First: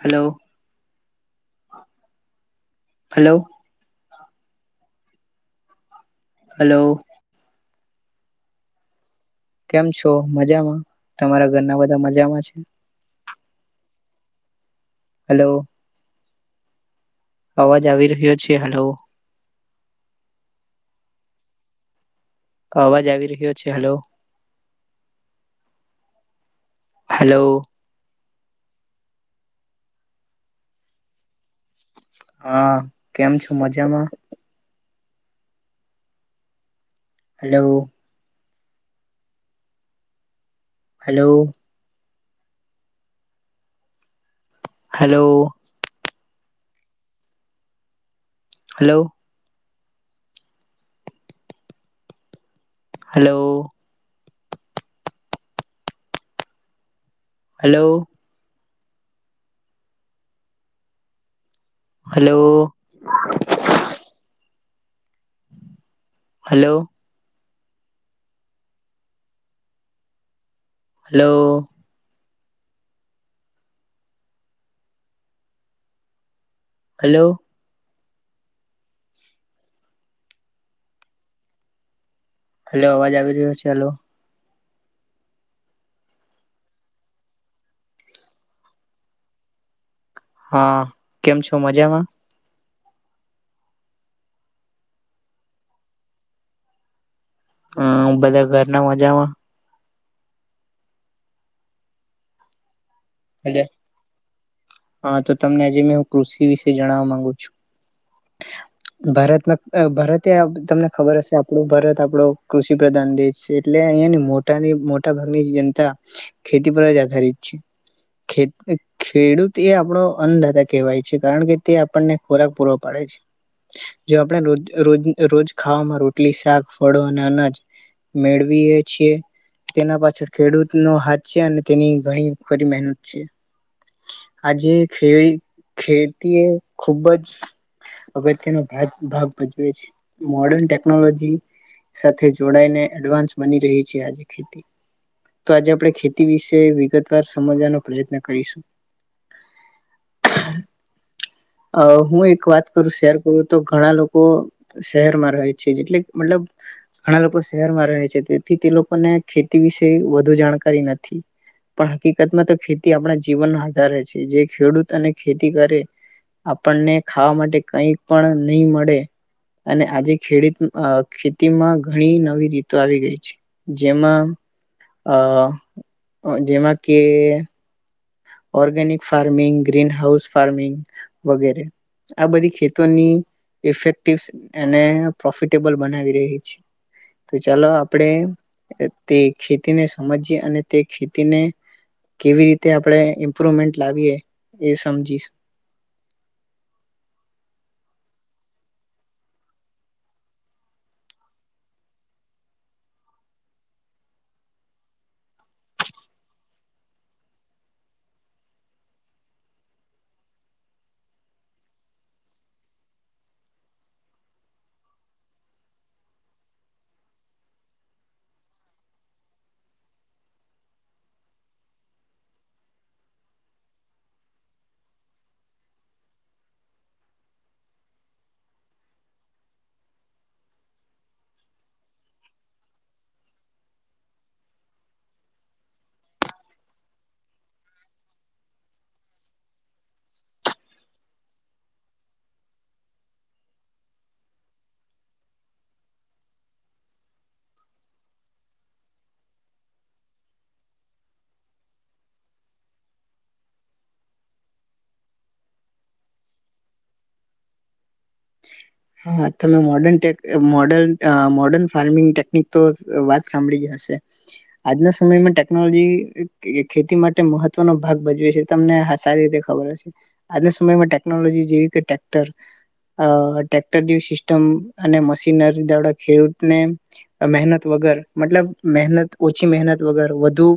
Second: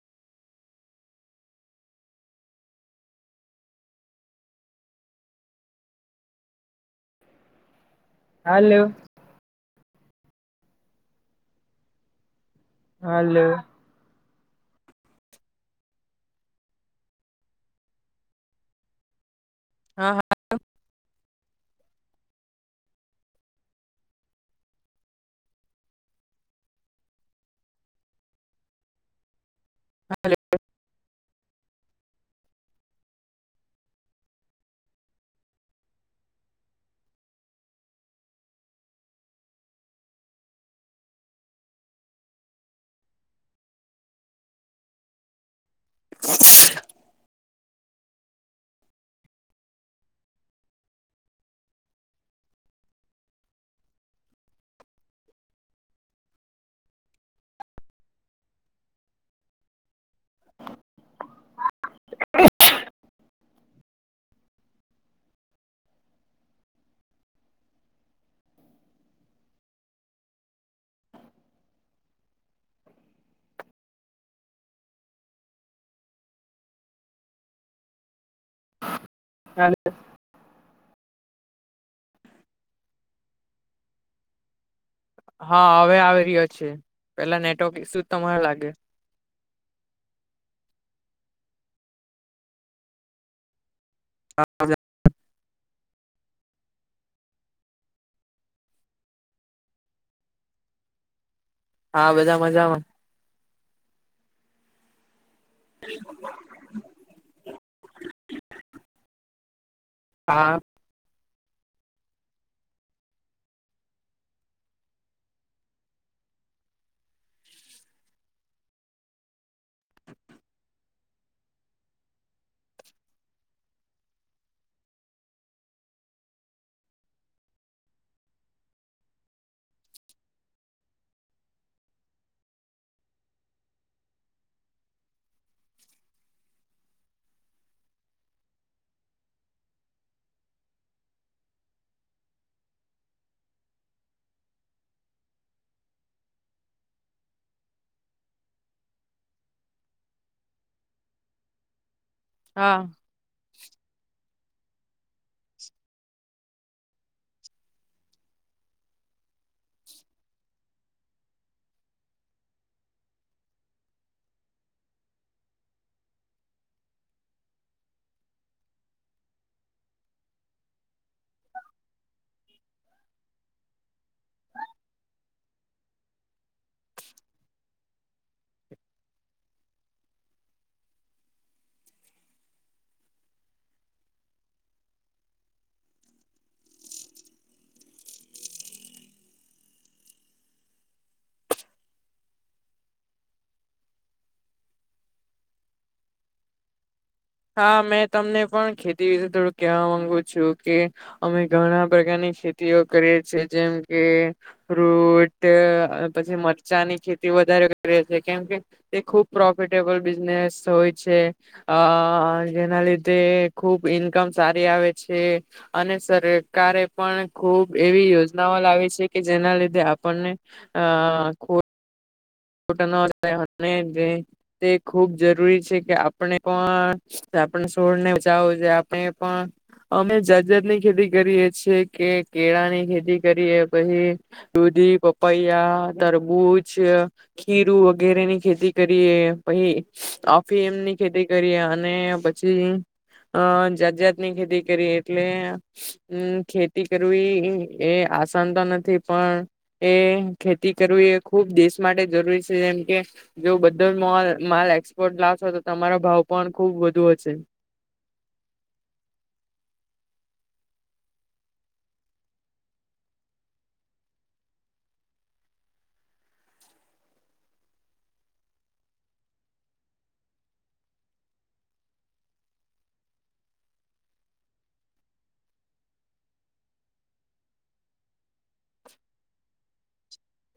Hello hello. Hello. Hello. કેમ છો મજામાં? તમારા ઘરના બધા મજામાં છે? હાલો. હેલો. અવાજ આવી રહ્યો છે હલો. હા હા. અવાજ આવી રહ્યો છે હેલો. હલો. હ [unintelligible] હા કેમ છો મજામાં? Hello. Hello. Hello. Hello. Hello. Hello. Hello. Hello. Hello. Hello. હ હલો અવાજ આવી રહ્યો છે હલો. હા હવે આવી રહ્યો છે પેલા નેટવર્ક શું તને લાગે. હા કેમ છો મજામાં? હા. હમ બધા ઘરના મજામાં? હા બધા મજામાં. હ હા તો. તમને હું કૃષિ વિશે જણવા માંગુ છું ભારતમાં. ભારતે હા તમને ખબર હશે. આપણો ભારત આપણો કૃષિ પ્રધાન દેશ છે એટલે અહિયાની મોટાની મોટા ભાગની જનતા ખેતી પર જ આધારિત છે. ખેડૂત એ આપણો અન્નદાતા કહેવાય છે કારણ કે તે આપણને ખોરાક પૂરો પાડે છે જો આપણે રોજ ખાવામાં રોટલી શાક ફળો અને અનાજ મેળવીએ છીએ તેના પાછળ ખેડૂત નો હાથ છે અને તેની ઘણીખરી મહેનત. છે આજે ખેતી એ ખુબ જ અગત્યનો ભાગ ભજવે છે મોર્ડન ટેકનોલોજી સાથે જોડાયને એડવાન્સ બની રહી છે આજે ખેતી તો આજે આપણે ખેતી વિશે વિગતવાર સમજવાનો પ્રયત્ન કરીશું. અ હું એક વાત હા કરું શેર કરું તો ઘણા લોકો. સી શહેરમાં રહે છે જેટલે મતલબ. ઘણા લોકો શહેરમાં રહે છે તેથી તે લોકોને ખેતી વિશે વધુ જાણકારી નથી પણ હકીકતમાં તો ખેતી આપણા જીવન. વધારે છે જે ખેડૂત અને ખેતી કરે આપણને ખાવા માટે કઈ પણ નહી મળે અને આજે ખેડૂત ખેતીમાં ઘણી નવી રીતો આવી ગઈ છે જેમાં અ જેમાં કે. Organic farming. Green house farming વગેરે આ બધી ખેતોની ઇફેક્ટિવ અને પ્રોફિટેબલ બનાવી રહી છે તો ચાલો આપણેે તે ખેતીને સમજીય અને તે ખેતીને કેવી રીતે આપણે. ઇમ્પ્રુવમેન્ટ લાવીએ એ સમજીશ. હા મેં તમને પણ ખેતી વિશે થોડું કહેવા માંગુ છું કે અમે ઘણા પ્રકારની ખેતીઓ કરીએ છેી જેમ કે ફ્રૂટ પછી મરચાંની ખેતી વધારે કરીએ છી કેમ કે તે ખુબ પ્રોફિટેબલ બિઝનેસ હોય છેઅ અ જેના લીધે ખુબ ઇન્કમ સારી આવે છે અને સરકારે પણ ખૂબ એવી યોજનાઓ લાવી છે કે જેના લીધે આપણને અ ખુબ. [unintelligible] તે ખૂબ જરૂરી છે કે આપણે પણ આપણે સોળને બચાવ આપણે પણ અમે જાત જાતની ખેતી કરીએ છ છેએ કે કેળાની ખેતી કરીએ પછી દૂધી પપૈયા તરબૂચ. ખીરું વગેરે ની ખેતી કરીએ પછી ઓફીમ ની ખેતી કરીએ અને પછી અ જાત જાતની ખેતી કરીએ એટલેમ ખેતી કરવી એ આસાન તો નથી પણ એ ખેતી કરવી એ ખૂબ દેશ માટે. રૂરી છે જેમ કે જો બધો માલ એક્સપોર્ટ લાવશો તો તમારો ભાવ પણ ખુબ વધુ હશે. હા તમે મોડનટે મોર્ડન મોર્ડર્ન ફાર્મિંગ ટેકનિક તો વાત સાંભળી જ હશે. આજના સમયમાં ટેકનોલોજી ખેતી માટે મહત્વનો ભાગ ભજવે છે તમને સારી રીતે ખબર હશે, આજના સમયમાં ટેકનોલોજી જેવી કે ટેક્ટર. અ ટ્રેક્ટર સિસ્ટમ અને મશીનરી દ્વાળ ખેડૂતને મહેનત વગર મતલબ મહેનત ઓછી મહેનત વગર વધુ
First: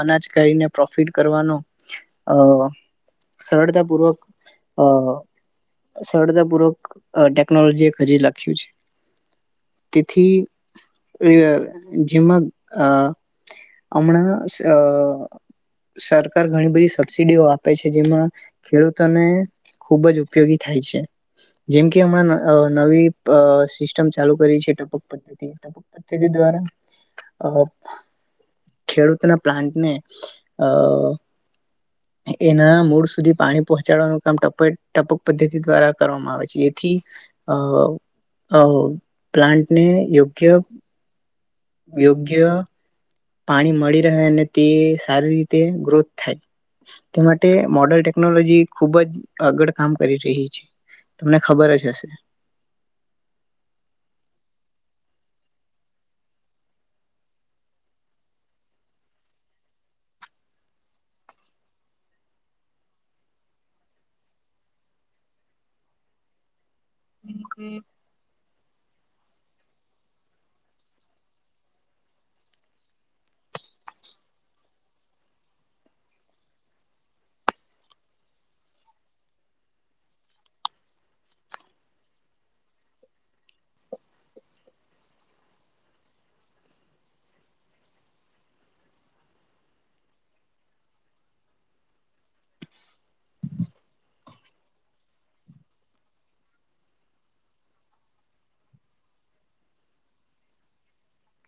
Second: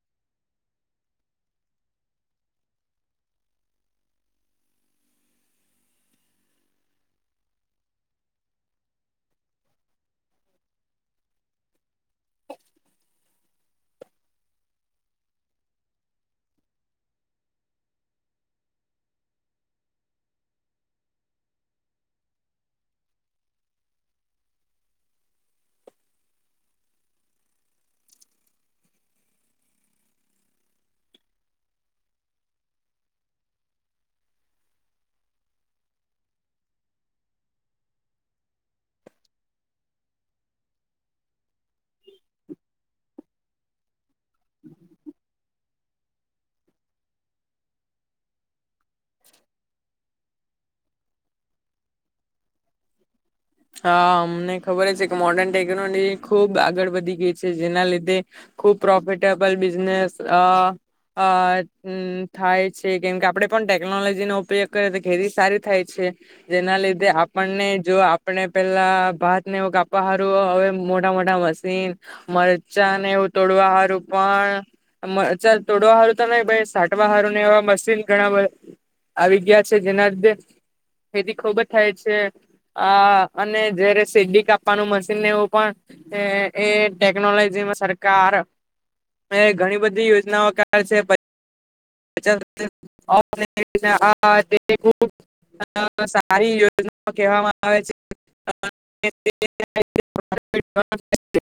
અનાજ કરીને પ્રોફિટ કરવાનો અ સરળતાપૂર્વક અ સરળતાપૂર્વક. ટેકનોલોજી હજી લખ્યું છે, તેથી જેમાં અ હમણાં સરકાર ઘણી બધી સબસીડીઓ આપે છે જેમાં ખેડૂતોને ખુબ જ ઉપયોગી થાય છે. જેમ કે હમણાં નવી સિસ્ટમ ચાલુ કરી છે ટપક પદ્ધતિ. ટપક પદ્ધતિ દ્વારા અ ખેડૂતના પ્લાન્ટને અ એના મૂળ સુધી પાણી પહોચાડવાનું કામ ટ ટપક પદ્ધતિ દ્વારા કરવામાં આવે છે. જેથી અ પ્લાન્ટને યોગ્ય. યોગ્ય. પાણી મળી અને તે સારી રી. તે ગ્રોથ થાય તે માટે મોર્ડર્ન ટેકનોલોજી. ખુબ જ આગળ કામ કરી તમને ખબર જ હશે. હા અમને ખબર છે કે મોર્ડર્ન ટેકનોલોજી ખુબ આગળ વધી ગઈ છે જેના લીધે ખુબ પ્રોફિટેબલ બિઝનેસ અ અ થાય છે, કેમ કે આપડે પણ ટેકનોલોજીનો ઉપયોગ કરીએ તો ખેતી સારી થાય છે જેના લી આપણને જો આપ પેલા ભાત ને એવું કાપવા હારું હવે મોટા મોટા મશીન મરચાં ને એવું તોડવા હારું પણ મરચા તોડવા હારું તો નઈ, સાટવા હારું ને એવા મશીન ઘણા આવી ગયા છે જેના લીધે ખેતી ખુબ થાય છે. અ અને જયારે સીડી કાપવાનું મશીનને એવું પણ એ ટેકનોલોજીમાં સરકાર ઘણી બધી યોજનાઓ કરે છે. [unintelligible] આ તે ખુબ સારી યોજનાઓ કહેવામાં આવે છે.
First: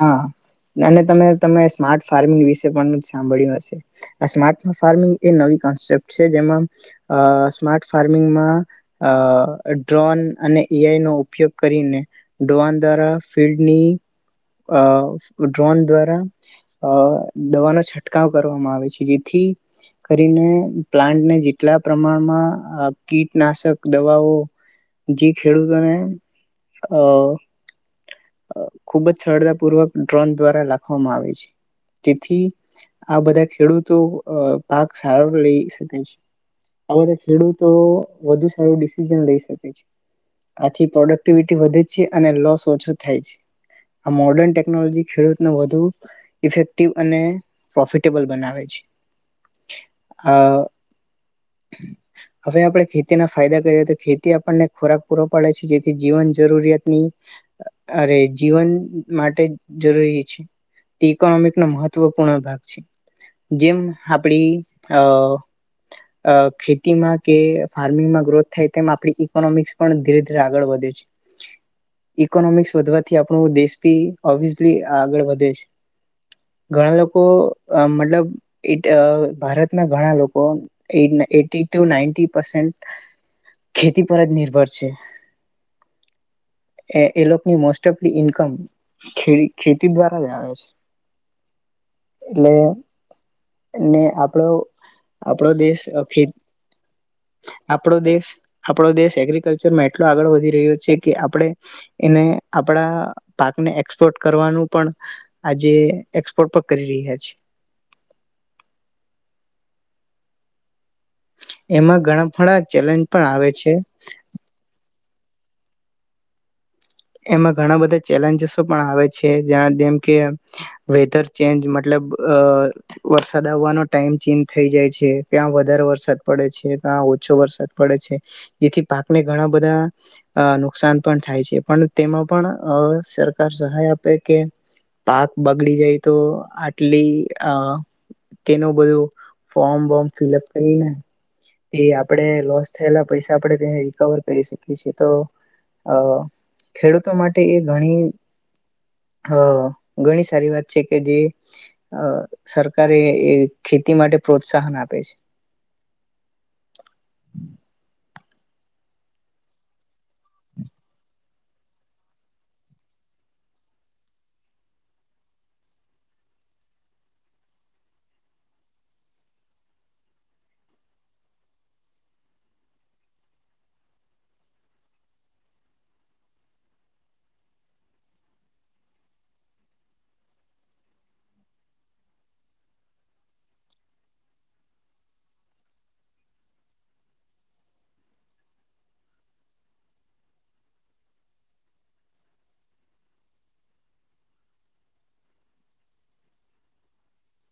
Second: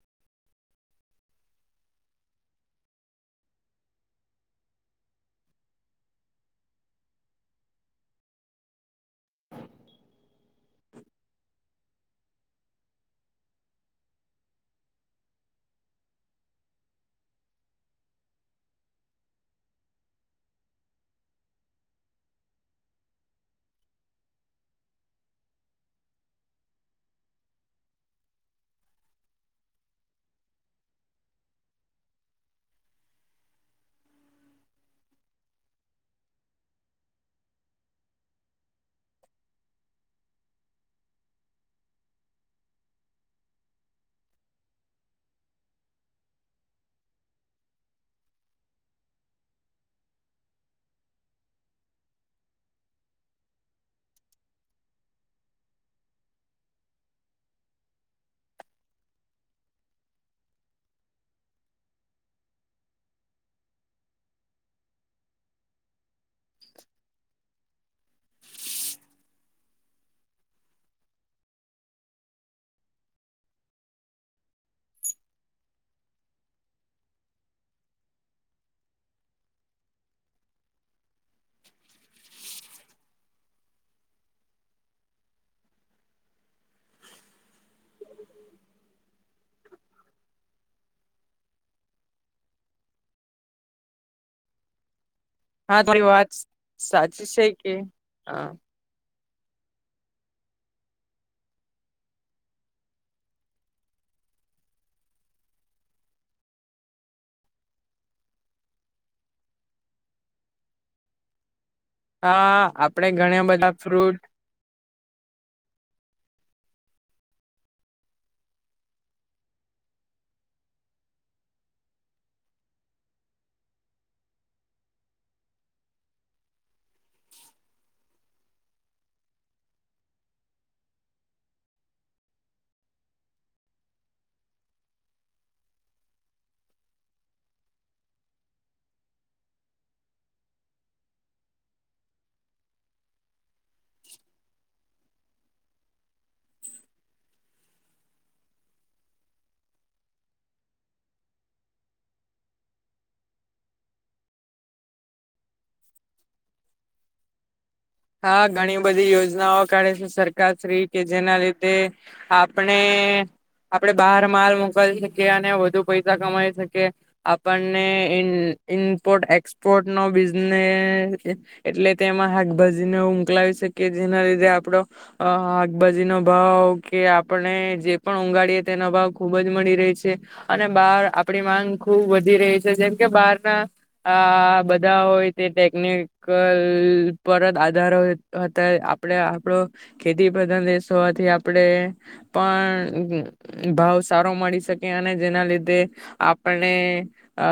હા અને તમે તમે સ્માર્ટ ફાર્મિંગ વિશે પણ સાંભળ્યું હશે આ સ્માર્ટ ફાર્મિંગ એ નવી કોન્સેપ્ટ છે, જેમાં સ્માર્ટ ફાર્મિંગમાં અ ડ્રોન અને એ આઈ નો ઉપયોગ કરીને ડ્રોન દ્વારા ફિલ્ડની. અ ડ્રોન દ્વારા અ દવાનો છંટકાવ કરવામાં આવે છે, જેથી કરીને પ્લાન્ટને જેટલા પ્રમાણમાં કીટનાશક દવાઓ જે ખેડૂતોને અ. ખુબ જ સરતા પૂર્વક ડ્રોન દ્વારા લખવામાં આવે છે, જેથી આ બધા ખેડૂતો પાક સારો લઈ શકે છે આ બધા ખેડૂતો વધુ સારું ડિસઝન લઈ શકે છે, આથી પ્રોડક્ટિવિટી વધે છે અને લોસ ઓછ આ મોડન ટેકનોલોજી ખેડૂતને વધુ ઇફેક્ટિવ અને પ્રોફિટેબલ બનાવે છે. આ હવે આપણે ખેતીના ફાયદા કરીએ તો ખેતી આપણને ખોરાક પૂરો પાડે છે જેથી જીવન જરૂરિયાતની. અરે જીવન માટે જરૂરી છે તે ઈકોનોમિક નો મહત્વપૂર્ણ ભાગ છે જેમ આપડી અ અ ખેતીમાં કે આર્મીમાં ગ્રોથ થાય તેમ આપણી ઈકોનોમિકસ પણ ધીરે ધીરે આગળ વધે છે. ઇકોનોમિક્સ વધવાથી આપણું દેશ બી ઓબ્વિયસલી આગળ વધે છે. ઘણા લોકો અ મતલબ ઈ ટ અ ભારતના ઘણા લોકો એટી ટુ નાન્ટી પરસેન્ટ ખેતી પર જ નિર્ભર છે. એ એ લોકોની મોસ્ટ ઓફ ઇન્કમ ખે ખેતી દ્વારા જ આવે છે એટલે એને આપડો આપડો હા દેશ તમારી ખેત વાત સાચી છે કે આપણો દેશ હા આપણો દેશ. એગ્રીકલ્ચરમાં એટલો આગળ વધી રહ્યો છે કે આપડણે એને આપણા પાકને એક્સપોર્ટ કરવાનું પણ આજે એક્સપોર્ટ પણ કરી રહ્યા છે. એમાં ઘણા હા ફડા આપડે ચેલેન્જ પણ ઘણા આવે છે. બધા ફ્રૂટ એમાં ઘણા બધા ચેલેન્જસો પણ આવે છે જ્યાં જેમ કે વેધર ચેન્જ મતલબ અ વરસાદ આવવાનો ટાઈમ ચેન્જ થઈ જાય છે ક્યાં વધારે વરસાદ પડે છે ક્યાં ઓછો વરસાદ પડે છે જેથી પાકને ઘણા બધા અ નુકસાન પણ થાય છે. પણ તેમાં પણ અ સરકાર સહાય આપે કે પાક બગડી જાય તો આટલી અ તેનું બધું ફોર્મ વોમ ફિલઅપ કરીને. એ આપણે લોસ થયેલા પૈસા આપણે તેને રિકવર કરી શકીએ છેએ તો અ ખેડૂતો માટે એ ઘણી અ ઘણી સારી વાત છે કે જે અ સરકારે એ ખેતી માટે પ્રોત્સાહન આપે છે. હા ઘણી બધી યોજનાઓ કાઢે છે સરકાર શ્રી કે જેના લીધે આપણે આપણે બહાર માલ મોકલી શકીએ અને વધુ પૈસા કમાઈ શકીએ આપણને ઇન ઇમ્પોર્ટ એક્સપોર્ટ નો બિઝનેસ એટલે તેમાં હાખભાજ જીનો મોકલાવી શકે જેના લીધે આપડો હ હાકભાજી નો ભાવ કે આપણે જે પણ ઊગાડીએ તેનો ભાવ ખુબ જ મળી રહી છે. અને બાર આપણી માંગ ખુબ વધી રહી છે જેમ કે બાર ના આ બધા હોય તે ટેકનિકલ પરત વધારો હતા આપણે આપડો ખેતી પ્રધાન દેશ હોવાથી આપણે પણ ભાવ સારો મળી શકે અને જેના લીધે આપને અ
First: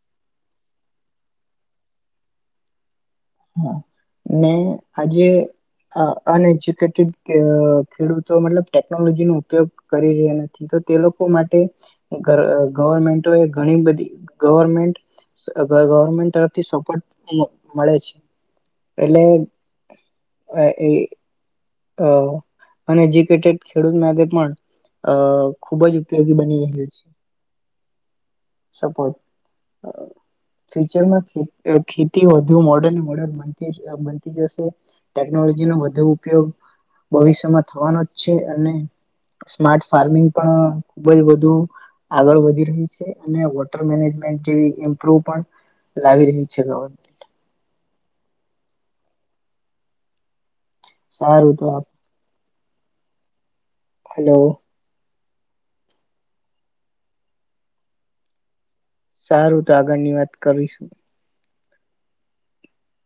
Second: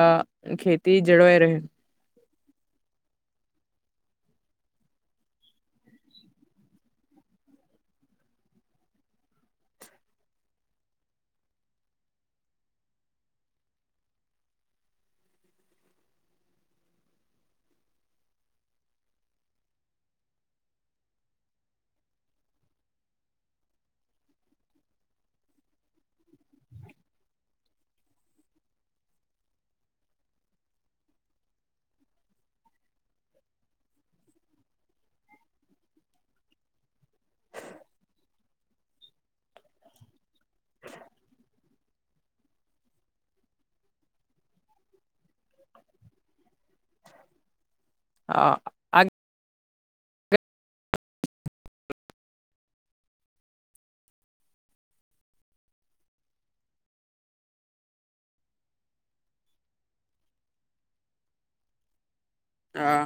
ખેતી જળવાઈ રહે. ને આજે અ અનએજ્યુકેટેડ ખેડૂતો મતલબ ટેકનોલોજી નુ ઉપયોગ કરી રહ્યા નથી તો તે લોકો માટે ગ ગવર્મેન્ટો એ ઘણી બધી ગવર્મેન્ટ ગવર્મેન્ટ તરફથી સપોર્ટ મળે છે. એટલે અ એ. અ અનએજ્યુકેટેડ ખેડૂત માટે પણ અ ખુબ જ ઉપયોગી બની રહ્યો છે સપોટ ફ્યુચરમાં ખેતી વધુ મોડન મોડન બ બનતી જશે ટેકનોલોજીનો વધુ ઉપયોગ ભવિષ્યમાં થવાનો જ છે અને સ્માર્ટ ફાર્મિંગ પણ ખુબ જ બધું આગળ વધી રહી છે અને વોટર મેનેજમેન્ટ જેવી એ પૂરૂં પણ લાવી ર્યું છે ગવ હા આ સારું તો આપ. હલો. સારું તો આગળની વાત કરીશું. આ.